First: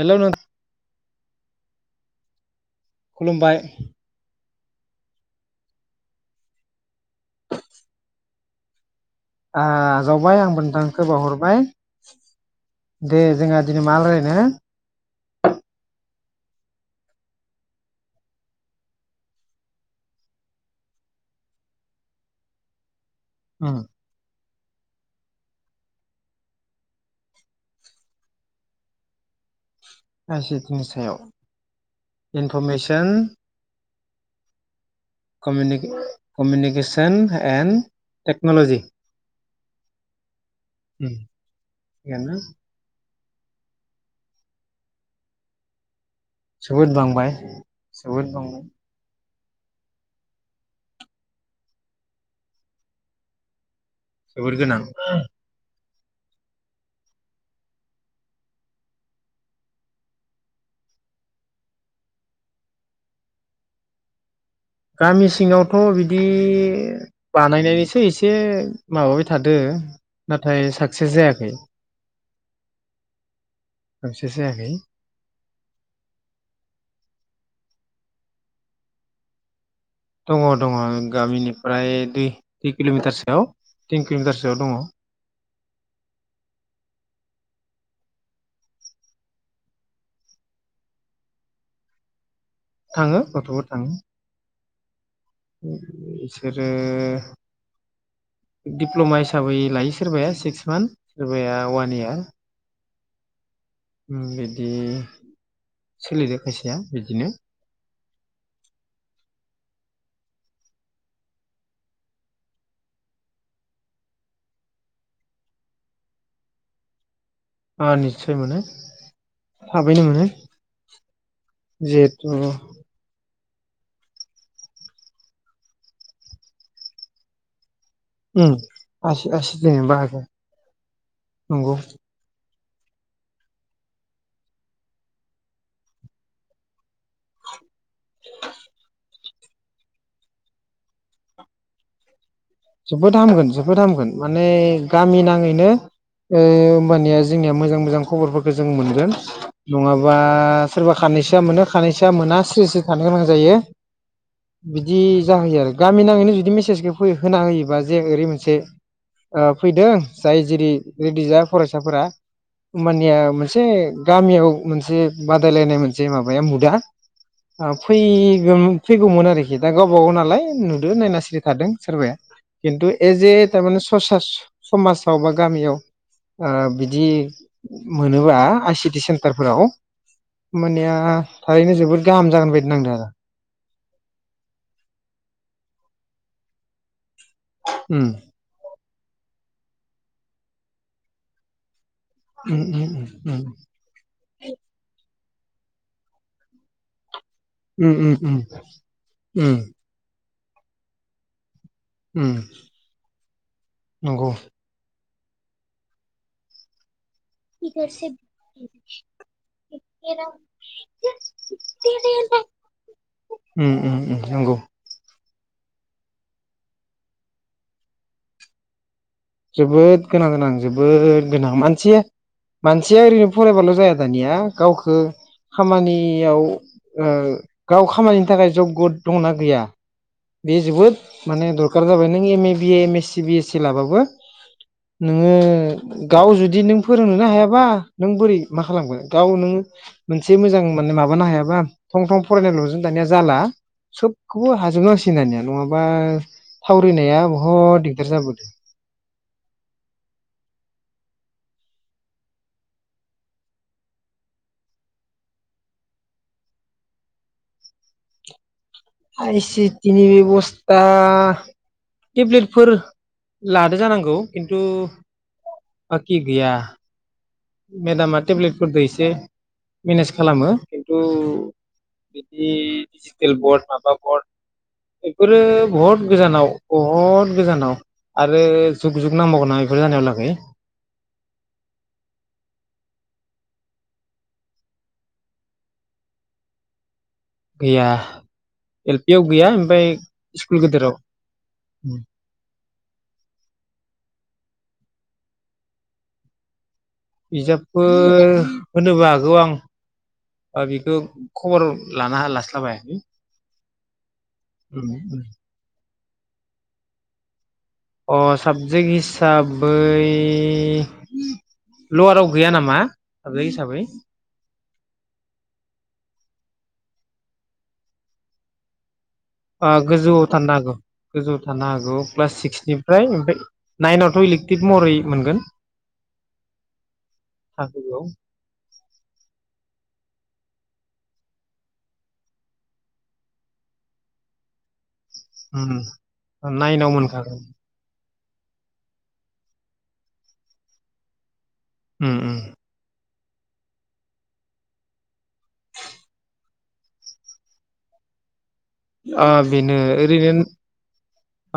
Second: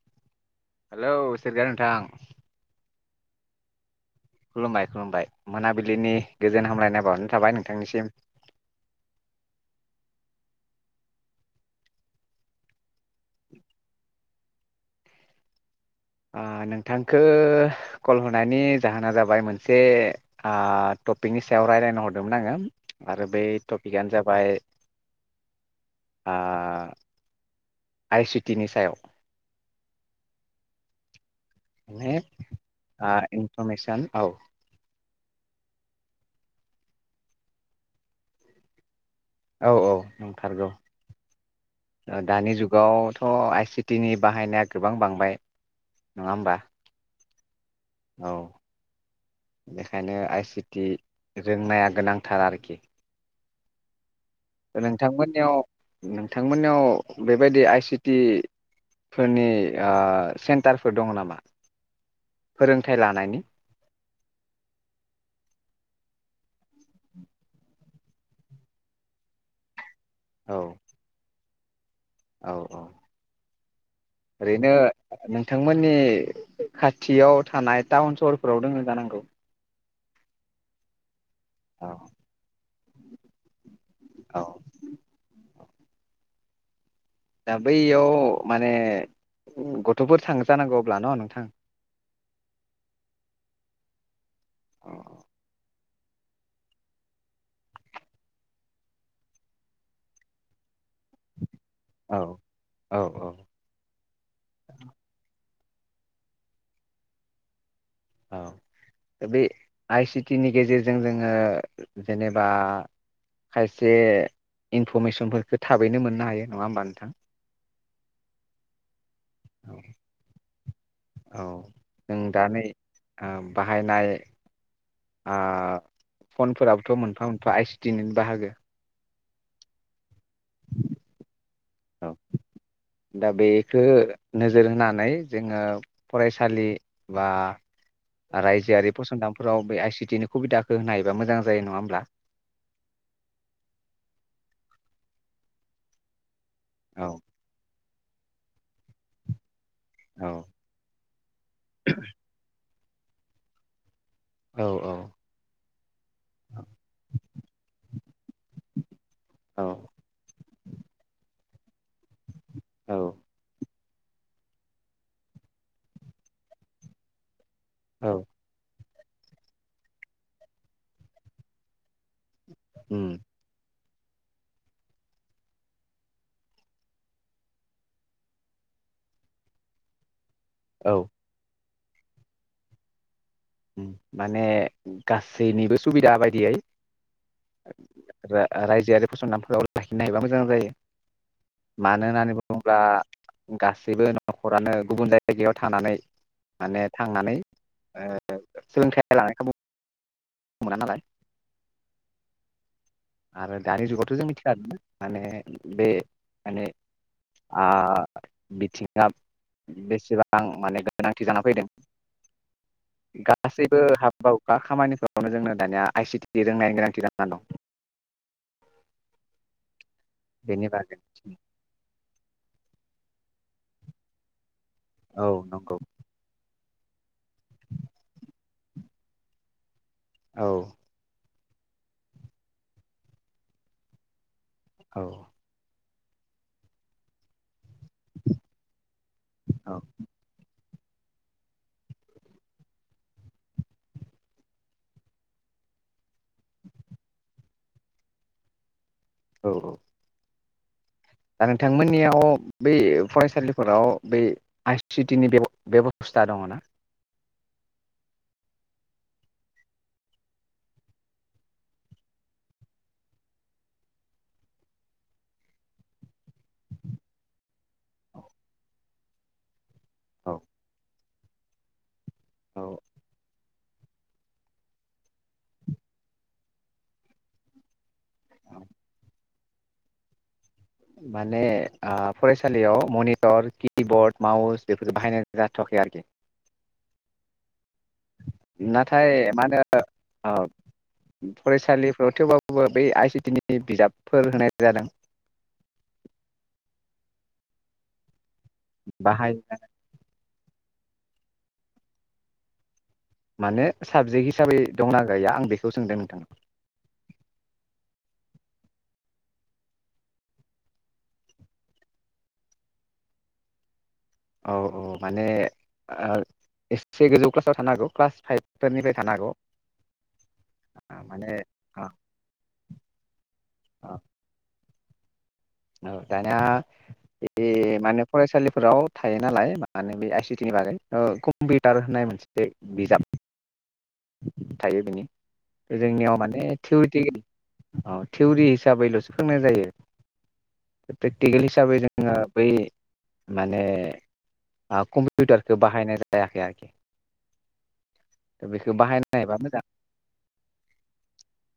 हेल' नों हेलौ सोरगियारि नोंथां। खुलुमबाय। खुलुमबाय खुलुमबाय मोनाबिलिनि गोजोन हामलायनाय बावहरनाय थाबाय नोंथांनिसिम। आ जावबाय आंबो नोंथांखौ बावहरबाय दे जोंहा दिनै मा रायलायनो? आ नोंथांखो कल हरनायनि जाहोना जाबाय मोनसे आ टपिकनि सायाव रायजल्लायनो हरदोंमोन आङो। आरो बे टपिकआनो जाबाय आ आइ सिटि नि सायाव। आइ सि टि नि सायाव माने इनफरमेसन आ इनफरमेसन औ कमिनिक कमिउनिकेसन एण्ड टेक्न'लजि औ औ नंथारगौ। उम थिगानो दानि जुगाव अ आइसिटि नि बाहायनाया गोबां बांबाय। नङा होमबा जोबोद बांबाय। जोबोद औ बांबाय। बेखायनो आइ सिटि रोंनाया गोनांथार आरोखि। जोबोर गोनां। नोंथांमोनयाव बेबायदि आइसिटि फोरनि आ सेन्टारफोर दङ नामा फोरोंथाय लानायनि? गामि सिङावथ' बिदि बानायनायनिसो एसे माबाबाय थादों औ नाथाय साक्सेस जायाखै। औ औ साक्सेस जायाखै ओरैनो नोंथांमोननि खाथियाव थानाय टाउन सहरफोराव दङ जानांगौ दङ दङ। गामिनिफ्राय औ दि कि किल'मिटारसोआव थिन औ किल'मिटारसोआव दङ दा बैयाव माने गथ'फोर थांजानांगौ अब्ला न' नोंथां? थाङो गथ'फोर थाङो। अ बिसोरो दिप्ल'मा हिसाबै लायो सोरबाया सिक्स मान सोरबाया हौवानिया औ औ। ओम बिदि सोलिदो फैसाया बिदिनो औ दा बे आइ सिटि नि गेजेरजों जोङो जेनेबा खायसे इनफरमेसनफोरखौ थाबैनो मोननो हायो नङा होमबा नोंथां? अ निस्सय मोनो। औ थाबैनो मोनो जिहेथु आ बाहायनाय आ फनफोराबोथ' मोनफा मोनफा आइ सि दिनैनो बाहागो। आसि आसि देनिनो बाहागो। नंगौ। औ दा बेखो नोजोर होनानै जोङो फरायसालि बा रायजोआरि फसंदान फ्राव बे आइ सिटि नि खुबिदाखौ होनो हायोबा मोजां जायो नङा होमब्ला? जोबोद हामगोन जोबोद हामगोन माने गामि नाङैनो ओ औ होनबानि जोंनिया मोजां मोजां खबरफोरखौ जों मोनगोन नङाबा औ सोरबा खानैसोया मोनो खानैसोया मोना सिरि स्रि थानो गोनां जायो। औ बिदि जाहैयो आरो गामि नाङैनो जुदि मेसेजखौ फै होयो बा जे ओरै मोनसे ओ औ फैदों जाय जेरि रेडि जा फरायसा फोरा औ होमबानिया मोनसे गामियाव मोनसे बादाय लायनाय मोनसे माबाया मुद आ आ फै औ गोम फैगौमोन आरोखि दा गावबागाव नालाय नुदो नायना सिरि थादों सोरबाया। खिन्थु ए उम जे थारमाने स ससास समाजाव बा गामियाव ओ बिदि मोनोबा आइ सि टि सेन्टार फोराव औ होमबानिया थारैनो जोबो बुहुद गाहाम जागोन बायदि नांदों आरो। ओम माने गासै निबो सुबिदा बायदियै उम रा रायजोयारि फसंथान फोराव लाखिनो हायोबा मोजां जायो। मानो होननानै उम बुङोब्ला उम उम गासैबो नखरानो गुबुन जाय जायगायाव थानानै माने थांनानै उम ओ उम। उम सोलोंथाइ लानाय खाबु उम। मोना नालाय। उम आरो दानि जुगावथ जों नंगौ मिथिखा गो माने बे माने आ बिथिङा बेसेबां माने गोनांथि जाना फैदों उम गासैबो उम उम हाबा नंगौ हुखा खामानि फोराव बेखौनो जोंनो दानिया आइ सि टि रोंनाय नि गोनांथि जाना दं। जोबोद गोनां गोनां बेनि बागै जोबोद गोनां मानसि मानसिया ओरैनो फरायबाल जाया दानिया गावखौ औ नंगौ खामानि याव ओ गाव खामानिनि थाखाय जग गद दंङ ना गैया? औ बे जोबोद माने दरखार जाबाय नों M A, B A, M S C, B S C लाबाबो औ नोङो गाव जुदि नों फोरों नोनो हायाबा नों बोरै मा खालामगोन गाव नोङो औ मोनसे मोजां मानो माबानो हायाबा थं थं फरायनायल' जों दानिया जाला सोबखौबो हाजोब नांसि गोन नङाबा थावरि नाया बहुद दिगदार जाबोदों। औ औ। दा नोंथांमोननियाव बै फरायसालिफोराव बै आइ सिटि नि बेब बेबस्था दङ ना? आइ सिटि नि बेबस्था टेब्लेटफोर लादो जानांगौ खिन्थु बाकि गैया। मेदामा टेब्लेटफोरदो इसे मेनेज खालामो। औ। बिदि औ डिजिटेल बर्ड माबाफोर बेफोरो बहुत गोजानाव बहुद गोजानाव आरो औ जुग -जुग नांबागोन मा बेफोर जानायाव लागै माने ओह फरायसालियाव मनिटर किबर्ड माउस बेफोर बाहायनाय जाथवाखै आरोखि। गैया एल नाथाय पि आव मा गैया होनो ओमफ्राय स्कुल गेदेराव ओ फरायसालिफ्राव थेवबाबाबो बै आइ सिटि नि बिजाबफोर होनाय जादों। बिजाबफोर होनोबो हागौ बाहाय आं बा बेखौ खबर लाना हा लास्लाबाय माने साबजेखहिसा हिसाबै दंना गैया आं बेखौ सोंदों नों [unintelligible] अ साबजेक्ट हिसाबै लवाराव गैया नामा साबजेक्ट हिसाबै औ -औ माने ओ एसे गोजौ क्लासाव थानो हागौ क्लास फाइभफोरनिफ्राय थानो हागौ औ गोजौआव थानो हागौ माने गोजौआव थानो औ हागौ क्लास सिक्सनिफ्राय ओमफ्राय औ नाइनावथ' इलेकटिफ महरै मोनगोन औ दानिया बे माने थाखोआव फरायसालिफोराव थायो नालाय माने बे आइ सिटि नि बागै कम्पिउटार होननाय मोनसे बिजाब थायो बेनि जोंनियाव माने नाइनाव थिउरिटिकेल औ थिउरि हिसाबैल'सो फोरोंनाय जायो प्रेक्टिकेलि हिसाबै दङ मोनखागोन बै माने कम्पिउटारखौ बाहायनाय जायाखै आरोखि बेखौ बाहायनो आ हायोबा मोजां बेनो ओरैनो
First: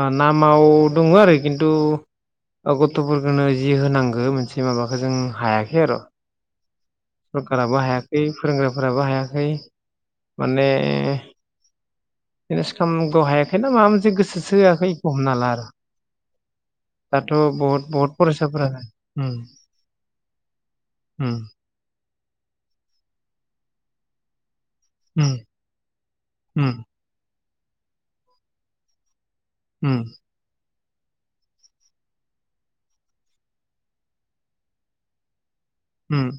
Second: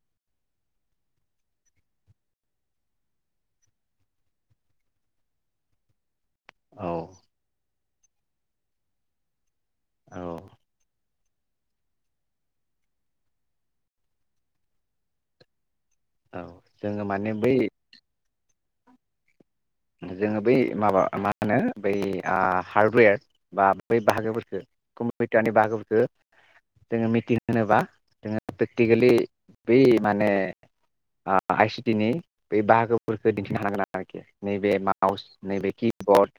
ओ नाम माव दङ आरो खिन्थु गथ'फोरखौनो जि होनांगौ मोनसे माबाखौ जों हायाखै आरो औ सरखाराबो हाय खै फोरोंग्राफोराबो हायाखै औ माने ओम मेनेस खालामग' हायाखैना माबा मोनसे गोसोसो होआखै इखो हमनो हाला आरो औ जोङो माने दाथ' बै बहुत- बहुत फरायसा [unintelligible] उम जोङो बै माबा मा होनो बै ओ हार्डवेर बा बै बाहागोफोरखो कम्पिटारनि उम बाहागोखौ जोङो मिथि होनोबा जोङो प्रेकटिकेलि बै उम माने आइ सिटि नि बे बाहागोफोरखौ दिन्थिनो हानांगोन आरोखि नैबे माउस नैबे उम किबर्ड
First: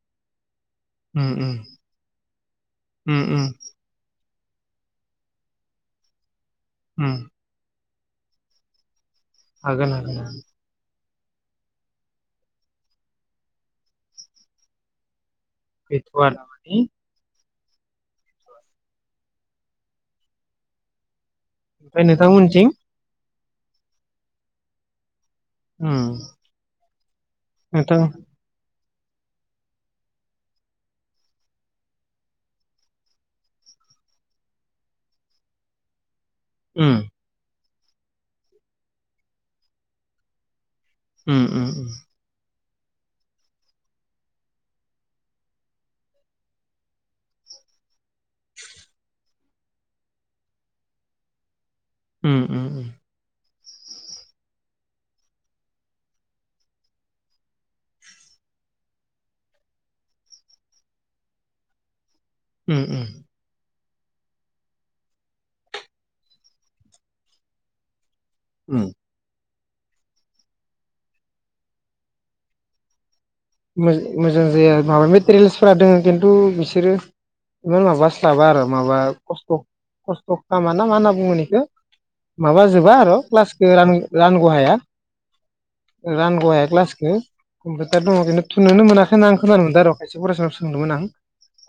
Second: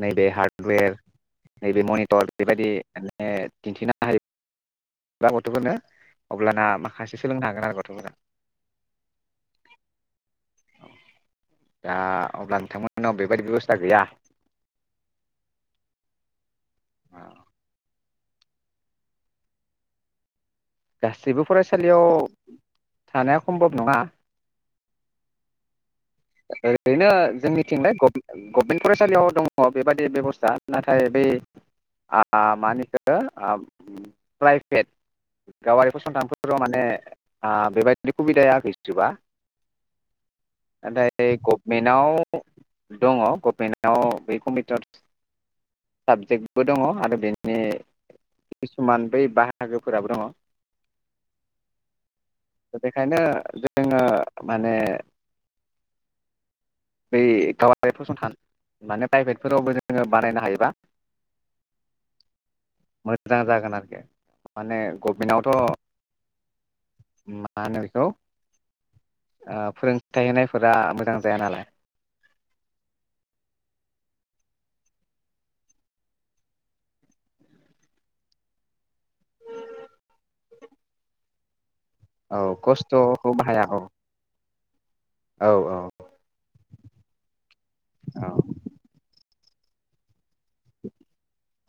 नै बे [unintelligible] वेर उम उम नैबे मनिटर बेबायदि उम माने उम दिन्थिनो हायो दा गथ'फोरनो अब्लाना उम माखासे सोलोंनो हागोन आरो [unintelligible] हागोन हागोन। दा अब्ला नोंथांमोननाव बेबायदि बेबस्था गैया? गैथ'आ दामानि [unintelligible] सैबो फरायसालियाव ओमफ्राय नोंथांमोनथिं थानाया सम्भब नङा। उम ओरैनो जोंनिथिंलाय नोंथां गभ-गभमेन्ट फरायसालियाव दङ बेबादि बेब'स्था नाथाय बै आ मा होनो इखो ओ प्राइभेट गावारि फसंथानफोर फोराव माने उम आ बेबायदिनो खुबिदाया गैजुबा नाथाय उम उम गभमेन्टआव दङ गभमेन्टआव बे कम्पिटार साबजेक्टबो दङ आरो बेनि किसुमान बै बाहागोफोराबो दङ। उम उम दा बेखायनो जों जोङो माने [inaudible] बै गावारि फसंथान माने प्राइभेटफोरावबो जोङो बानायनो हायोबा उम उम मोज्जां जागोन आरो माने गभमेन्टआवथ' [inaudible] मा होनो बेखौ उम ओ फोरोंथाइ होनायफोरा मोजां जाया नालाय। मोज-मोजां जाया माबा मेटेरियेल्सफोरा दोङो किन्तु बिसोरो इमान माबास्लाबा आरो माबा खस्थ' खस्थ' खामा ना मा होनना बुंगोन इखो? औ माबाजोबा आर' खस्थ'खौ बाहाया क्लासखो औ रान-रानग' हाया औ औ रानग' हाया क्लासखो कम्पिउटार दङ [unintelligible] [unintelligible] आं खोनानो मोनदो आरो। फरायसानाव सोंदोंमोन आं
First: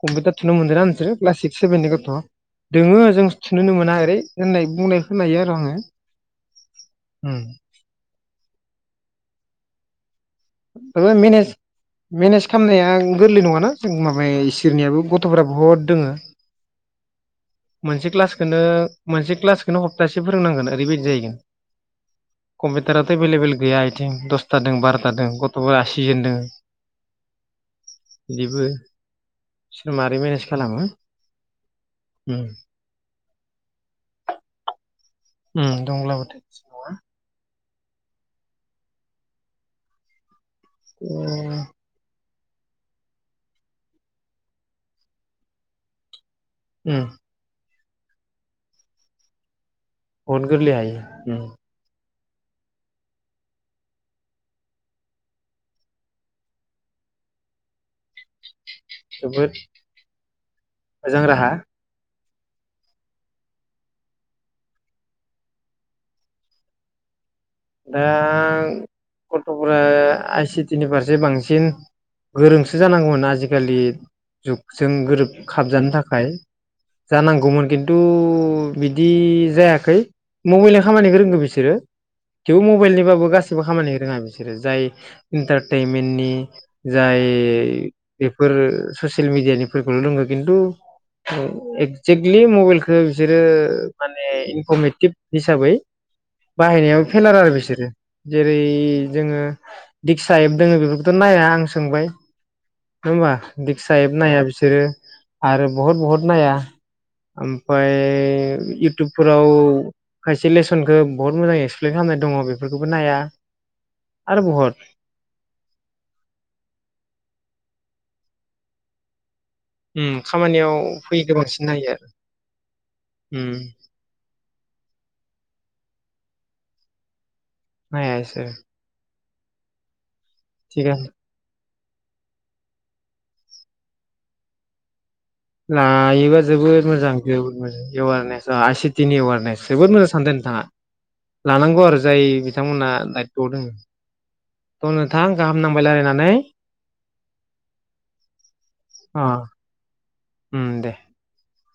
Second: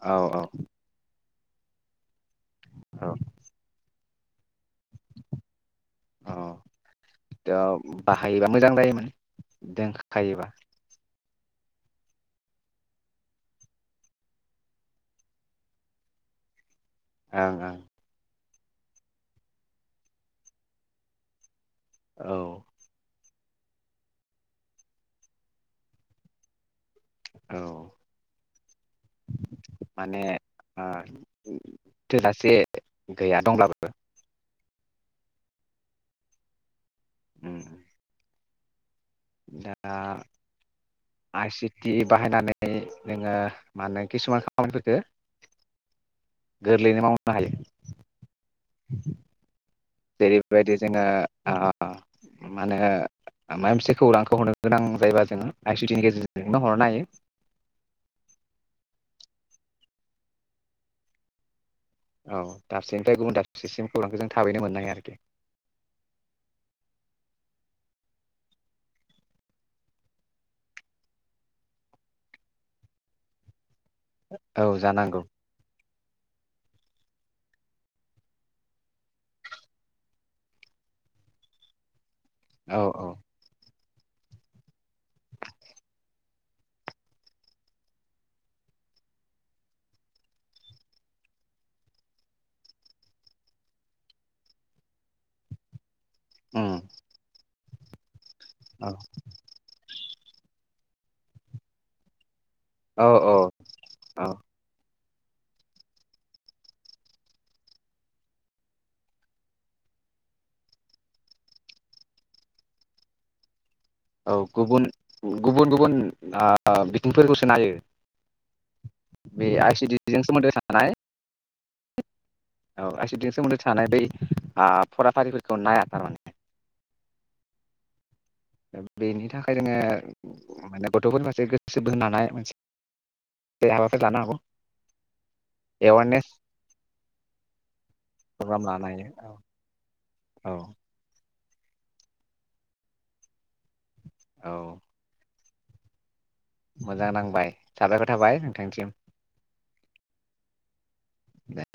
कम्पिटार औ थुनो मोनदोना नोंसोरो क्लास सिक्स सेभेननि गथ'। दोङो औ जों थुनोनो मोना ओरै होननाय बुंनाय खोनायो आर' आङो औ उम। बाहायोबा मोजां जायोमोन दों [unintelligible] मेनेज खालामनाया गोरलै नङाना जों माबाय इसोरनियाबो गथ'फोरा बहुद दोङो। ओं ओं। खोनो मोनसे क्लासखोनो हप्तासे फोरोंनांगोन ओरैबायदि जाहैगोन। औ कम्पिटाराथ' एभेलेबेल गैया आथिं दसथादों बार'थादोंं। गथ'फोरा सिजोन दों। औ [unintelligible] बिबो सो मारै माने मेनेज खालामो ओ उम। थोजासे गैया दंब्लाबो। ओम दंब्लाबोथ' नङा। उम दा। आइ सिटि बाहायनानै। नोङो मा होनो किसुमान खामानिफोरखो। उम गोरलैयैनो मावनो हायो। [inaudible] बहुद गोरलै जेरैबादि हायो जोङो उम ओ ओ। मा होनो माबा मोनसे खौरांखौ होनरो गोनां जायोबा जोङो आइसुटि नि गेजेरजोंनो हरनो हायो। जोबोद मोजां राहा औ दाबसेनिफ्राय गुबुन दाबसेसिम खौरांखौ जों थाबैनो मोननो हायो आरोखि दा गथ'फोरा आइ सिटि नि फारसे बांसिन गोरोंसो जानांगौमोन आजिखालि औ जुगजों जानांगौ गोरोब खाबजानो थाखाय थाखाय जानांगौमोन खिन्थु बिदि जायाखै मबाइलनि खामानिखौ रोंगौ बिसोरो थेव औ औ मबाइलनिबाबो गासिबो खामानि रोङा बिसोरो जाय इन्टारटनमेन्टनि जाय बेफोर ससियेल मिडियानिफोरखौल' रोंङो खिन्थु एक्जेक्टलि मबाइलखौ बिसोरो माने इनफरमेटिभ हिसाबै उम बाहायनायाव आरो बिसोरो जेरै औ जोङो दिक्सा एप दोङो बे बेथ' नाया आं सोंबाय। औ नङा होमबा औ दिक्सा एब औ नाया बिसोरो आरो बहुद बहुद नाया ओमफाय इउटुबफोराव खायसे लेसनखौ बहुत मोजां ए प्लेन खालामनाय दङ बेफोरखौबो नाया। औ आरो बहत गुबुन गुबुन गुबुन ओ बिथिंफोरखौसो नायो। बे आइ उम सिटिजों खामानियाव फैगो बांसिन। नायो आरो। उम [unintelligible] आं फराफारिफोरखौ नाया थारमाने। नाया इसो बेनि थाखाय जोङो माने थिगानो गथ'फोरनि जे‌ [unintelligible] लायोबा जोबोद मोजां जोबोद मोजां एवारनेस प्रग्राम आ लानो सिटि हायो नि औ एवारनेस जोबोद मोजां सानदो नोंथाङा। औ लानांगौ आरो जाय बिथांमोना औ थ' नोंथां गाहामनांबाय लायरायनानै। मोजां नांबाय साबायखर थाबाय नोंथांनिसिम। अ उम दे। दे